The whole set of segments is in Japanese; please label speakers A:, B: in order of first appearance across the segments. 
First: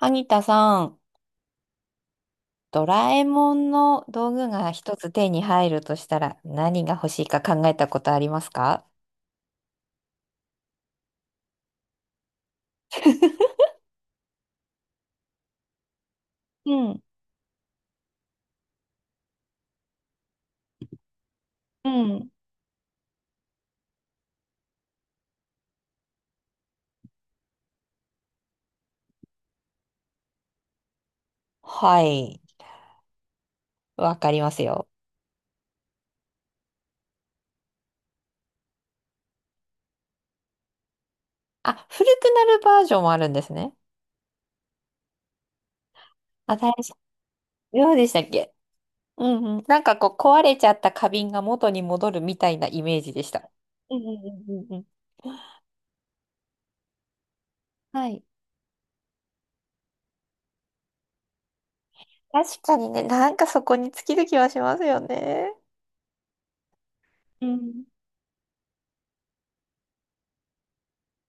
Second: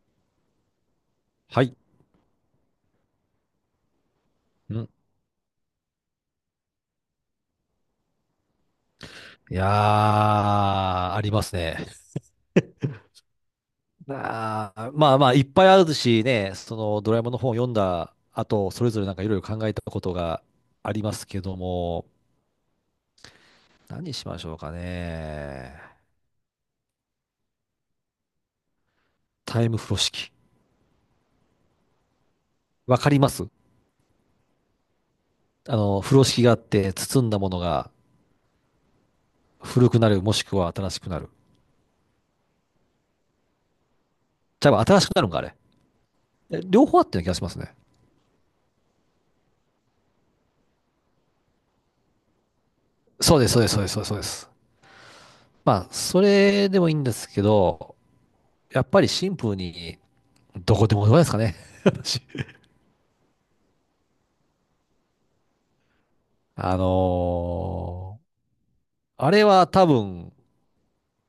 A: 萩田さん、
B: はい。
A: ドラえもんの道具が
B: うん。
A: 一つ手に入るとしたら何が欲しいか考えたことありますか？
B: いやー、ありますね。あーまあまあ、いっぱいあるしね、
A: う
B: その
A: ん、
B: ドラえもんの本を読んだ後、それぞれなんかいろいろ考えたことがありますけど
A: う
B: も、
A: ん。
B: 何にしましょうかね。タイム風呂敷。
A: はい、
B: わかります。
A: わかりますよ。
B: あの、風呂敷があって、包んだものが古くなる、もしくは新しくなる。
A: あ、古くなるバージョンもあるんですね。
B: じゃあ、新しくなるんか、あれ。
A: 新
B: 両
A: しい。
B: 方あったような気がしますね。
A: どうでしたっけ？うんうん。なんかこう壊れちゃった花瓶が元に戻るみたいなイメージでし
B: そうで
A: た。
B: す、そうです、そうです、
A: う
B: そう
A: んう
B: です。そうで
A: ん
B: す。
A: うんうんうん。
B: まあ、それでもいいんですけど、
A: はい。
B: やっぱりシンプルに、どこでもどこですかね。私。
A: 確かにね、なんかそこに尽きる気はしますよね。
B: あ
A: うん。
B: のーあれは多分、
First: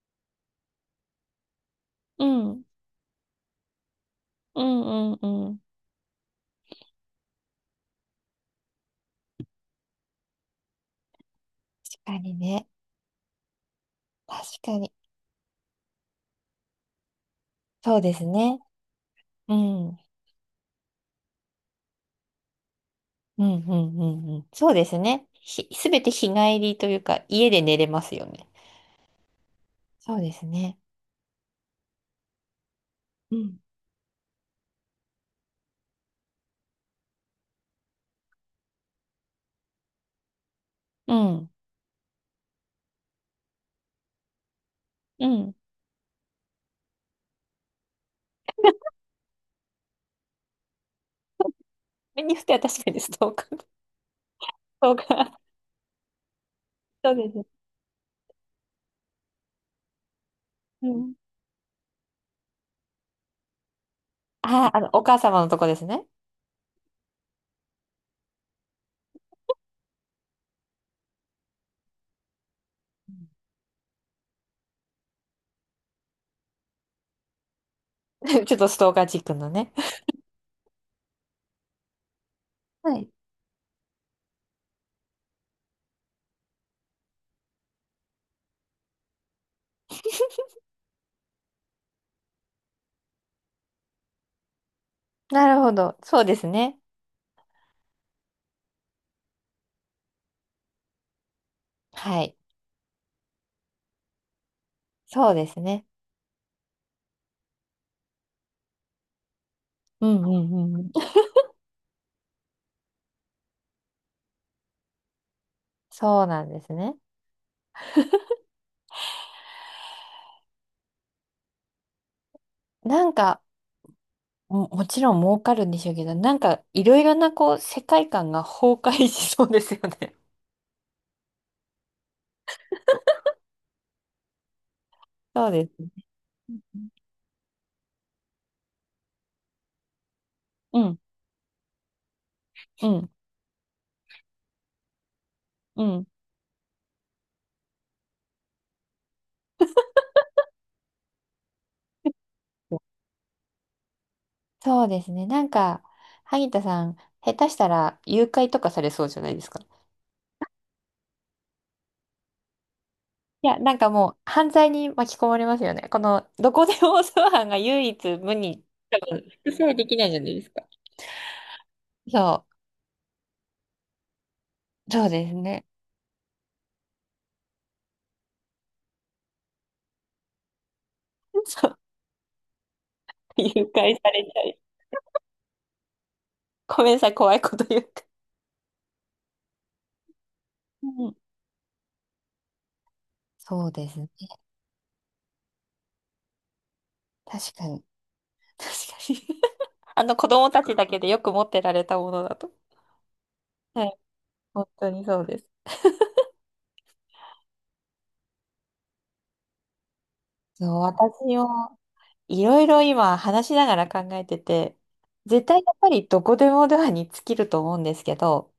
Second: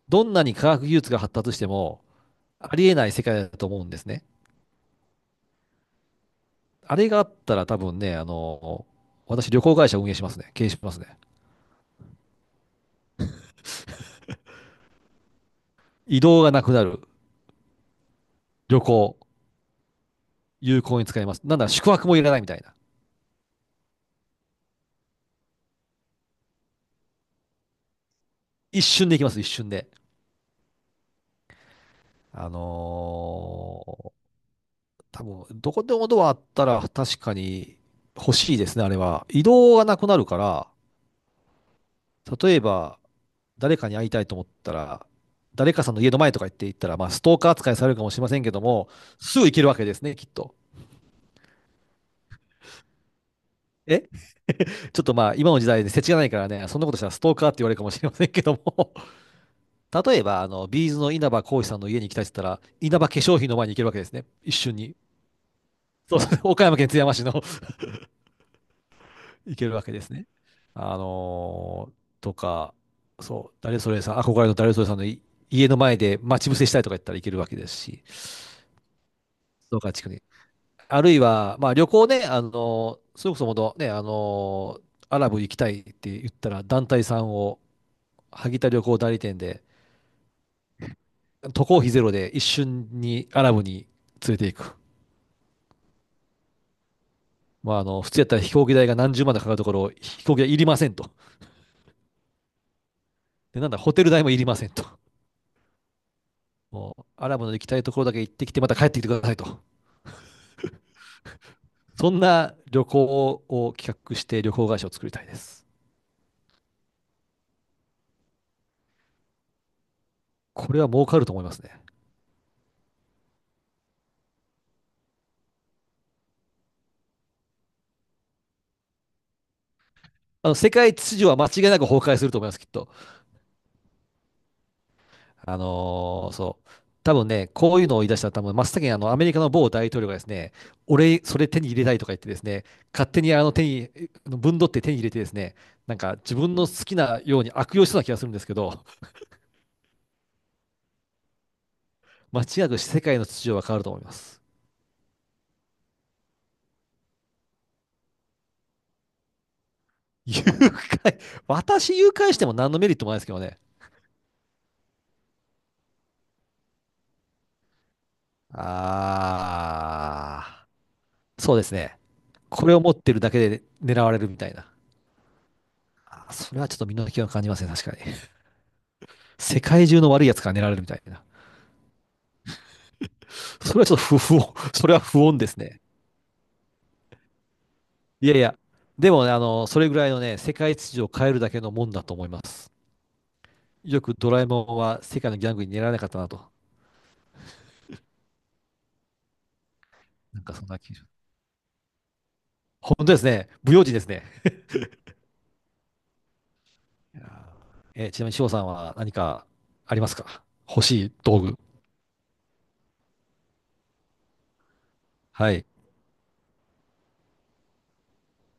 B: どんなに科学技術が発達しても、
A: うん、
B: ありえない世界だと思うんですね。
A: うんうんうん。
B: あれがあったら多分ね、私旅行会社運営しますね。経営しますね。
A: 確かにね。確かに。
B: 移動がなくなる。
A: そうですね。
B: 旅行。
A: うん。うん、
B: 有効に使えます。なんだ、宿泊もいらないみたいな。
A: うん、うんうん。そうですね。ひ、すべて日帰りというか、家で寝れますよね。
B: 一瞬で行きます、一瞬で。
A: そうですね。
B: あ
A: うん。
B: のー多分、どこでもドアあったら確かに欲しいですね、あれは。移動がなくなるから、
A: うん。
B: 例えば、誰かに会いたいと思ったら、
A: うん。
B: 誰かさんの家の前とか行って行ったら、まあ、ストーカー扱いされるかもしれませんけども、すぐ行けるわけですね、きっと。
A: 目にしては確かにストーカー。ス
B: え
A: トー
B: ちょっと
A: カ
B: まあ、
A: ー。
B: 今の時代で世知がないからね、そんなことした
A: そ
B: ら
A: う
B: ス
A: で
B: トーカーって
A: す。
B: 言われるかもしれませんけども、例えば、あの、
A: う
B: ビーズの
A: ん。
B: 稲葉浩志さんの家に行きたいって言ったら、稲葉化粧品の前に行けるわけですね、一
A: あ
B: 瞬
A: あ、
B: に。
A: お母様のとこですね。
B: そうそう、岡山県津山市の 行けるわけですね。とか、
A: うん
B: そう、誰それさん、憧れの誰それさんの家の前で待ち伏せしたいとか言ったら行けるわけですし、
A: ちょっとストーカーチックの
B: ス
A: ね。
B: トーカー地区に。あるいは、まあ、旅行ね、あ
A: は
B: の、
A: い。
B: それこそもとね、あの、アラブ行きたいって言ったら、団体さんを、萩田旅行代理店で、渡航費ゼロで一瞬にアラブに連れて行く。
A: なるほど。そうですね。
B: まあ、あの、普通やったら飛行機代が何十万とかかるところを、飛行機代いりませんと。
A: はい。
B: で、なんだ、ホテル代もいりませんと。
A: そうですね。
B: もう、アラブの行きたいところだけ行ってきて、また帰ってきてくださいと。
A: うんうんうんうん。
B: そんな旅行を企画して旅行会社を作りたいです。
A: そうなんですね。
B: これは儲かると思いますね。
A: なんか、も、もちろん儲かるんでしょうけど、なんかいろいろなこう世界観が崩壊しそうですよね。
B: あの、世界秩序は間違いなく崩壊すると思います、きっと。
A: そうですね。
B: そう。多分ね、こういうのを言い出したら多分真っ先にあのアメリカの某大統領がですね、
A: うん、
B: 俺、それ手に入れたいとか言ってですね、
A: うん、
B: 勝手にあの手に、あのぶ分取って手に入れてですね、
A: う
B: なん
A: ん。
B: か自分の好きなように悪用しそうな気がするんですけど、間違いなく世界の秩序は変わると思います。
A: そうですね。なんか、萩田さん、下手したら誘拐とかされそうじゃないですか？
B: 誘拐、私誘拐しても何のメリットもないですけど
A: い
B: ね。
A: や、なんかもう犯罪に巻き込まれますよね。この、どこでも通販が唯一無二。救済できないじゃないですか。
B: あー、そうですね。
A: そ
B: これを持ってるだけで狙われるみたいな。
A: う、そうですね。
B: あー、それはちょっと身の危険を感じますね、確かに。世界中の悪いやつから狙われるみたいな。
A: そう、誘
B: それは
A: 拐
B: ちょっと
A: されち
B: 不
A: ゃ
B: 穏、
A: い。
B: それは不穏ですね。
A: ごめんなさい、怖いこと言って。
B: いやいや、でもね、あの、それぐらいのね、世界
A: う
B: 秩序を
A: ん、
B: 変えるだけのもんだと思います。
A: そうです
B: よ
A: ね。
B: くドラえもんは世界のギャングに狙われなかったなと。
A: 確かに。確かに。あの子
B: なん
A: 供
B: か
A: た
B: そん
A: ち
B: な
A: だ
B: 気が
A: け
B: しま
A: で
B: す。
A: よく持ってられたものだと。
B: 本当ですね。不用
A: はい、
B: 心ですね。
A: 本当にそうです。
B: いやー、ちなみに翔さんは何かありますか、
A: そう、
B: 欲しい
A: 私
B: 道具。
A: もいろいろ今話しながら考えてて、絶
B: は
A: 対
B: い。
A: やっぱりどこでもドアに尽きると思うんですけど、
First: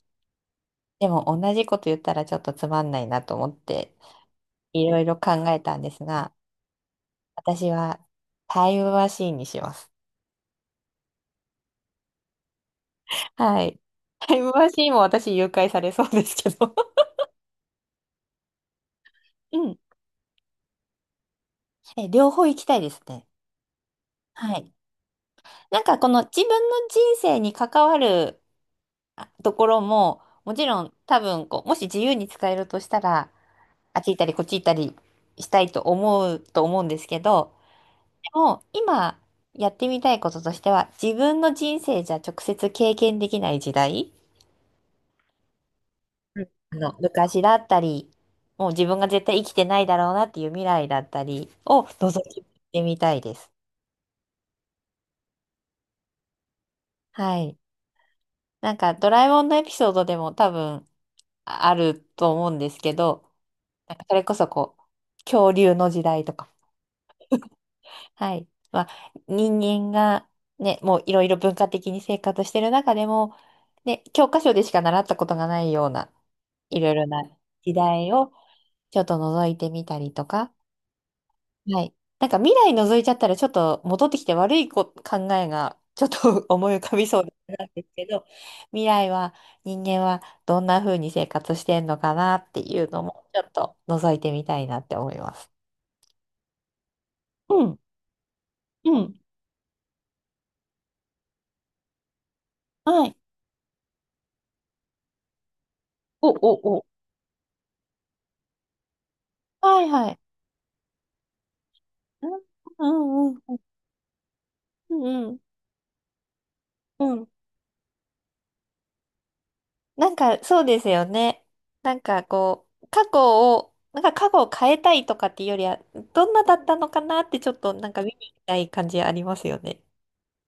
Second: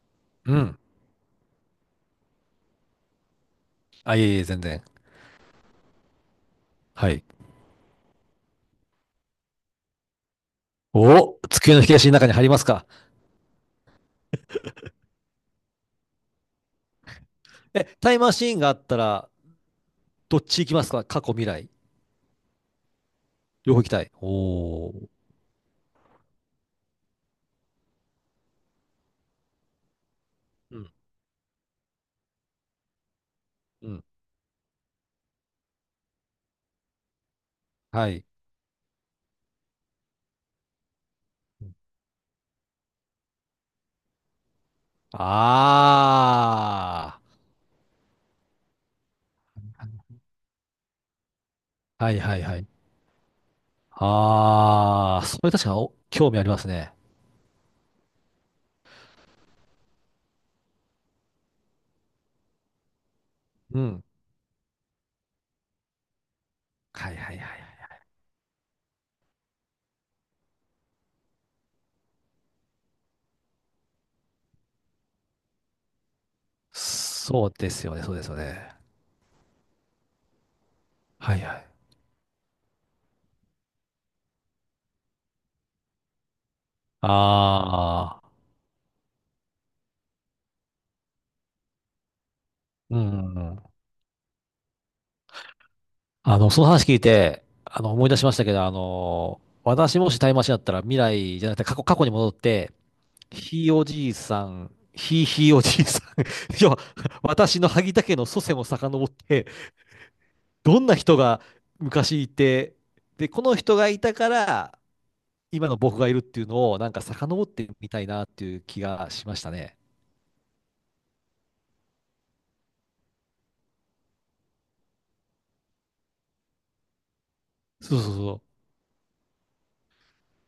B: うん。
A: でも同じこと言ったらちょっとつまんないなと思って、
B: あ、いえいえ、全然。
A: いろいろ考えたんですが、
B: はい。
A: 私はタイムマシーンにします。
B: お、机の引き出しの中に入りますか。
A: はい。タイムマシーンも私誘拐されそうですけど。
B: え、タイムマシーンがあったら、
A: うん。
B: どっち行きますか、過去、未来。
A: え、両方行きたいですね。
B: 両方行きたい。
A: はい。
B: おー。
A: なんかこの自分の人生に関わるところも、もち
B: う
A: ろん
B: ん。
A: 多分こう、もし自由に使えるとしたら、
B: う
A: あっ
B: ん。
A: ち行ったりこっち行ったりしたいと思うと思うんですけど、
B: はい。
A: でも今やってみたいこととしては、自分の人生じゃ直接経験できない時代、うん、あの
B: あ
A: 昔だったり、もう自分が絶対生きてないだろうなっていう未来だったりを
B: あ。は
A: 覗
B: いはい
A: い
B: はい。
A: てみたいです。
B: ああ、それ確かにお興味ありますね。
A: はい。なんかドラえもんのエピソードでも多分あると思うんですけど、
B: う
A: なん
B: ん。
A: かそれこそこう、恐竜の時代とか。
B: はいはいはいはい。
A: はい。まあ、人間がね、もういろいろ文化的に生活してる中でも、ね、教科書でしか習ったことがないような、いろいろな
B: そうで
A: 時
B: すよね、
A: 代
B: そうです
A: を
B: よね。
A: ちょっと覗いてみたりとか。
B: はいはい。
A: はい。なんか未来覗いちゃったらちょっと戻ってきて悪いこ考えがちょっと 思い浮かびそうなんですけ
B: ああ、
A: ど、未来は人間はどんな風に生活してんのかなっていう
B: う
A: のも
B: ん
A: ち
B: う
A: ょ
B: ん
A: っ
B: うん。
A: と覗いてみたいなって思います。
B: あの、その話聞いて、
A: うん。
B: あの、思い出しましたけど、あ
A: うん。
B: の、私もしタイムマシンだったら未来じゃなくて過去に戻って、
A: はい。
B: ひいおじいさん、ひいひいおじいさん、
A: お、お、
B: 要は、
A: お。
B: 私の萩田家の祖先を遡って、
A: はいはい。
B: どんな人が昔
A: う
B: い
A: ん
B: て、で、
A: うん
B: こ
A: う
B: の
A: ん。
B: 人がいたから、
A: うんうん。
B: 今の僕がいるっていうのを、なんか
A: うん。
B: 遡ってみたいなっていう気がしましたね。
A: なんかそうですよね。なんかこう、過去を、なんか過去を変えたいとかっていうよりは、どんなだったのかなってちょっとなん
B: そう
A: か見
B: そう
A: に行き
B: そ
A: たい感じありますよね。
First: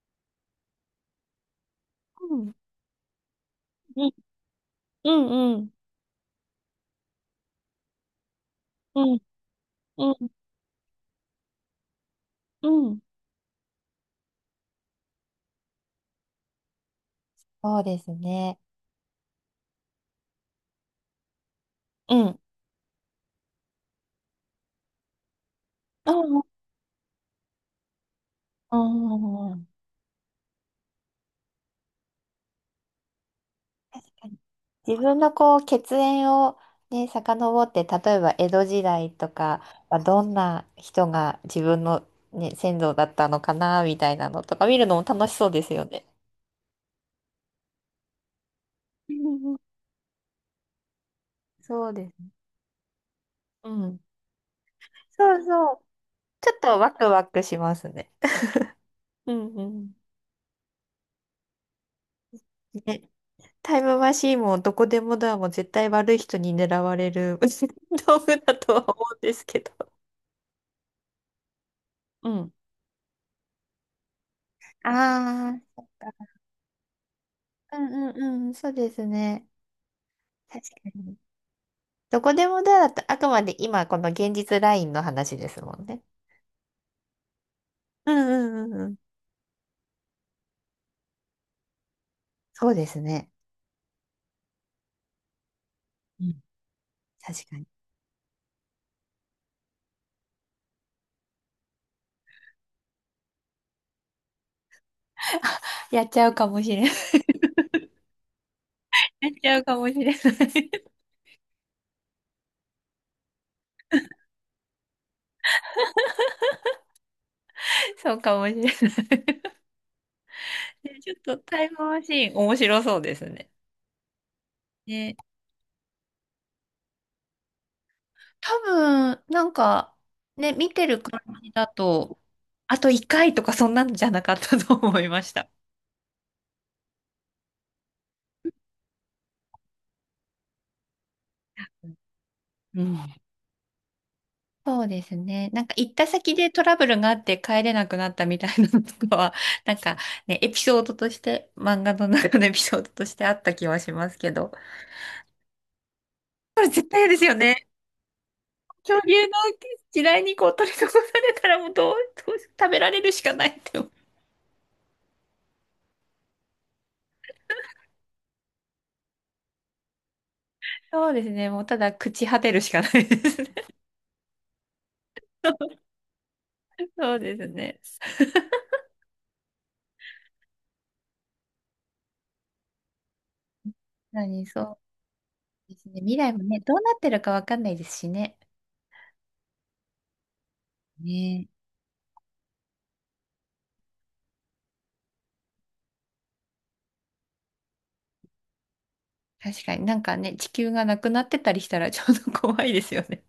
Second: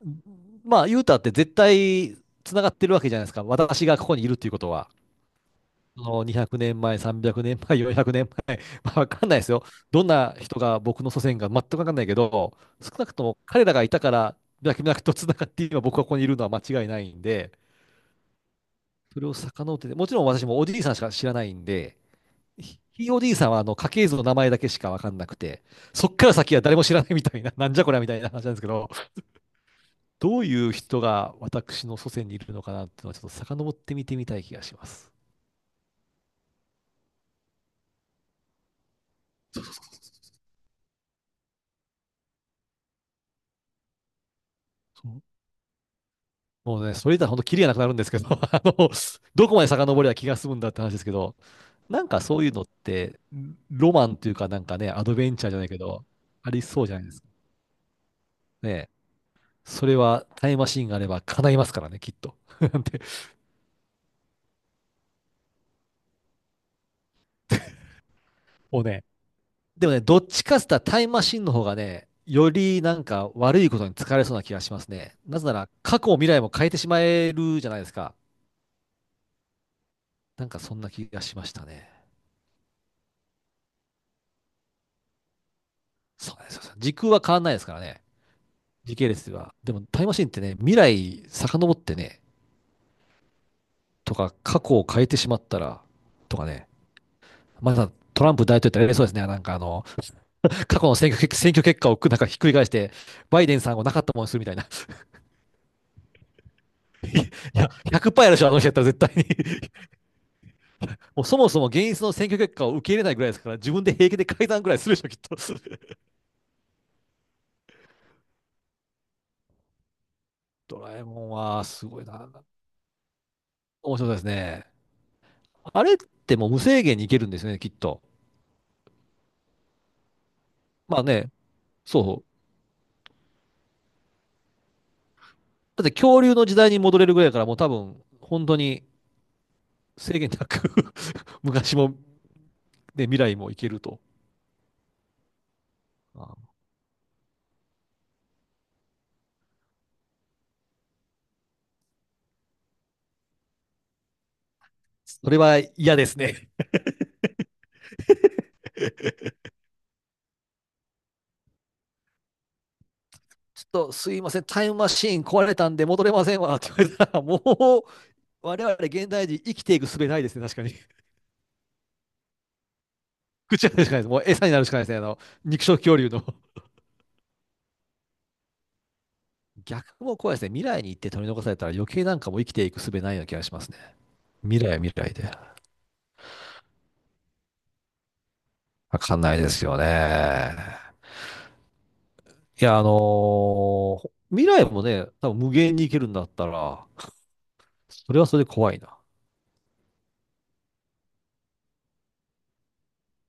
B: う。まあ、ユータって絶対
A: うん。
B: つながってるわけじゃないですか。私が
A: う
B: こ
A: ん
B: こにいるっていうことは。
A: うんうん。
B: その200年前、300年前、400年前、ま
A: う
B: あ、わ
A: ん
B: かんないですよ。どん
A: うん
B: な人が僕の祖先が全くわかんないけど、
A: う
B: 少
A: ん。
B: なくとも彼らがいたから、脈々とつながって今僕がここにいるのは間違いないんで、
A: そうですね。
B: それを遡ってて、もちろん私もおじいさんしか知らないんで、
A: うん。
B: ひ o いおじいさんはあの家系図の名前だけしか分かんなくて、そ
A: う
B: っから
A: んう
B: 先
A: ん
B: は誰も知らないみたいな、なんじゃこりゃみたいな話なんですけ
A: う
B: ど、
A: んうんうん。
B: どういう人が私の祖先にいるのかなっていうのは、ちょっと遡って
A: 確
B: 見てみ
A: か
B: た
A: に
B: い気がしま
A: 自
B: す。
A: 分のこう血縁をね、遡って、例えば江戸時代とかはどんな人が自分の、ね、先祖だったのかな、みたいなのとか見るのも
B: そう。
A: 楽しそうですよね。
B: もうね、それ言ったら本当、キリがなくなるんですけど、あの、
A: うん
B: ど
A: う
B: こ
A: ん、
B: まで遡りゃ気が済むんだって話ですけど、
A: そう
B: なん
A: で
B: か
A: す。
B: そういうのって、
A: う
B: ロ
A: ん。
B: マンというか、なんかね、アドベン
A: そう
B: チャーじゃない
A: そ
B: け
A: う。
B: ど、
A: ち
B: あ
A: ょっ
B: り
A: と
B: そう
A: ワ
B: じゃな
A: ク
B: いです
A: ワ
B: か。
A: クしますね。
B: ね。
A: うんう
B: そ
A: ん。
B: れはタイムマシーンがあれば叶いますからね、きっと。なんて、
A: ね。タイムマシーンもどこでもドアも絶対悪い人に狙われる 道具だと
B: もう
A: は
B: ね、
A: 思うんですけど。
B: でもね、どっちかっつったらタイムマシンの方がね、
A: う
B: よ
A: ん。
B: りなんか悪いことに疲れそうな気がしますね。なぜな
A: ああ、
B: ら
A: そっ
B: 過去も
A: か。
B: 未来も変えてしまえるじゃな
A: う
B: い
A: ん
B: です
A: う
B: か。
A: んうん、そうですね。
B: なんか
A: 確
B: そ
A: か
B: んな気
A: に。
B: がしましたね。
A: どこでもドアだと、あくまで今この現実ラインの話ですもんね。
B: そうなんですよ。時空は変わんないですからね。
A: うんうんうんうん。
B: 時系列は。でもタイムマシンってね、未来遡ってね、
A: そうですね。
B: とか過去を変えてしまったら、
A: う
B: と
A: ん、
B: かね。
A: 確かに。
B: まだトランプ大統領ってあれそうですね。なんかあの、過去の選挙結果をなんかひっくり返して、バイデンさんをなかったものにするみたいな。
A: やっちゃうかもしれん。や
B: いや、100%やるでしょ、あの人やったら絶対
A: っちゃ
B: に
A: うか もしれない。
B: もうそもそも現実の選挙結果を受け入れないぐらいですから、自分で平気で改ざんぐらいするでしょ、きっと。
A: そうかもしれない。
B: ドラえ
A: ちょっ
B: もん
A: とタ
B: は
A: イム
B: すご
A: マ
B: い
A: シ
B: な。
A: ーン面白そうですね。
B: 面白いですね。
A: ね、
B: あれってもう無制限にいけるんですよね、きっと。
A: 多分、なんか、ね、見て
B: ま
A: る
B: あ
A: 感
B: ね、
A: じだと、
B: そ
A: あと1回とかそんなんじゃなかったと思いました。
B: う。だって恐竜の時代に戻れるぐらいだから、もう多分、本当に制限なく 昔も、
A: う
B: ね、
A: ん。
B: 未来もいけると。
A: そうですね。なんか行った
B: ま
A: 先
B: あ、
A: でトラブルがあって帰れなくなったみたいなのとかは、なんかね、エピソードとして、漫画の中のエピソードとしてあった気はしますけど。
B: それは嫌ですね。
A: これ絶対嫌ですよね。恐竜の時代にこう取り残されたらもうどう、どう食べられるしかないっ
B: ち
A: て
B: ょっ
A: 思う。
B: とすいません、タイムマシーン壊れたんで戻れませんわって言われたら、もう我々現代人生きていく術ないですね、確かに。
A: そうですね。もうただ朽ち果てるしかないですね。
B: 口が出るしかないです。もう餌になるしかないですね。あの、肉食恐竜の。
A: そうですね。
B: 逆も怖いですね。未来に行って取り残されたら余計なんかもう生きていく術ないような気がしますね。
A: 何、
B: 未来は
A: そ
B: 未来で。
A: うですね。未来もね、どうなってるかわかんないですしね。
B: わかんないですよね。
A: ね
B: いや、未来もね、多分無限に行けるんだったら、それはそれで怖いな。
A: え。確かになんかね、地球がなくなってたりしたらちょうど怖いですよね。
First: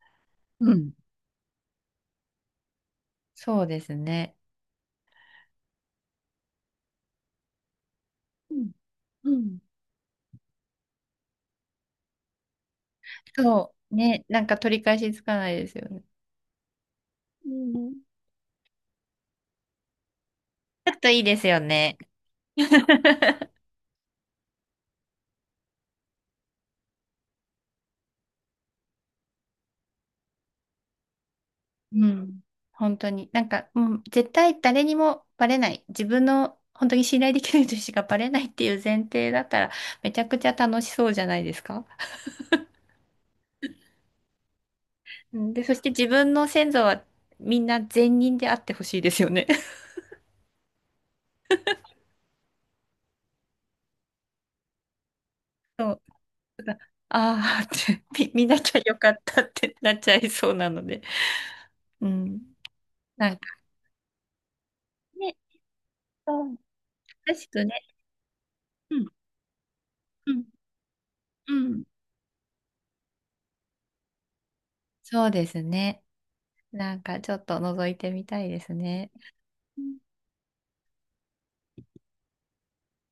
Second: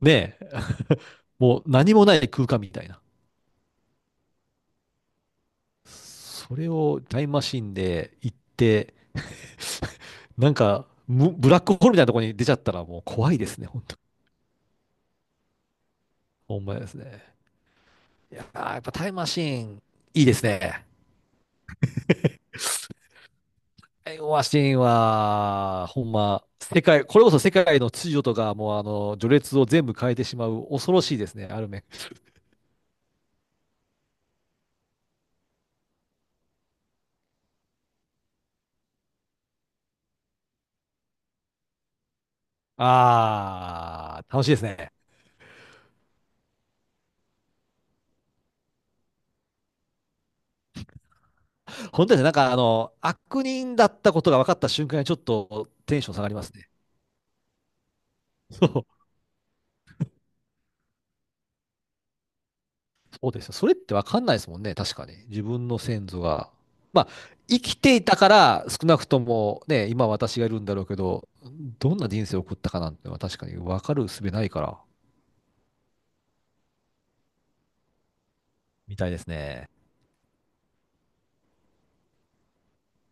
B: ねえ、
A: うん、
B: もう何もない空間みたいな。
A: そうですね。
B: それをタイムマシンで行っ
A: うん。
B: て、
A: うん。
B: なんか、ブラックホールみたいなところに出ちゃったらもう怖いですね、
A: そ
B: 本
A: う。
B: 当。
A: ね。なんか取り返しつかないですよね。
B: ほんまですね。
A: うん。
B: あー、やっぱタイムマシーン、いいですね。
A: ちょっといいですよね。
B: タイムマシーンは、ほんま、世界、これこそ世界の秩序とか、もうあの、序列を全部変えてしまう、恐ろしいですね、ある面。
A: うん。本当に。なんか、うん、絶対誰にもバレない。自分の本当に信頼できる人しかバレないっていう前提だったら、めちゃくちゃ楽しそうじゃないですか。
B: あー、楽しいですね。
A: うんで、そして自分の先祖はみんな善人であってほしいですよね。
B: 本当ですね、なんかあの、悪人だったことが分かった瞬間にちょっと
A: そ
B: テ
A: う。
B: ンション下がりますね。
A: ああーって、み見な
B: そ
A: きゃよ
B: う。
A: かったってなっちゃいそうなので。うん。
B: そう
A: なん
B: で
A: か
B: すよ。それってわかんないですもんね。確かに。
A: ね、
B: 自分の先祖
A: そ
B: が。
A: う、
B: まあ、
A: らし
B: 生
A: くね。
B: きていたから、少
A: う
B: なく
A: ん
B: ともね、今
A: う
B: 私
A: ん
B: がいるんだろうけど、
A: うん。
B: どんな人生を送ったかなんてのは確かにわかる術ないから。
A: そうですね。なんかちょっと覗いてみたいです
B: みた
A: ね。
B: いですね。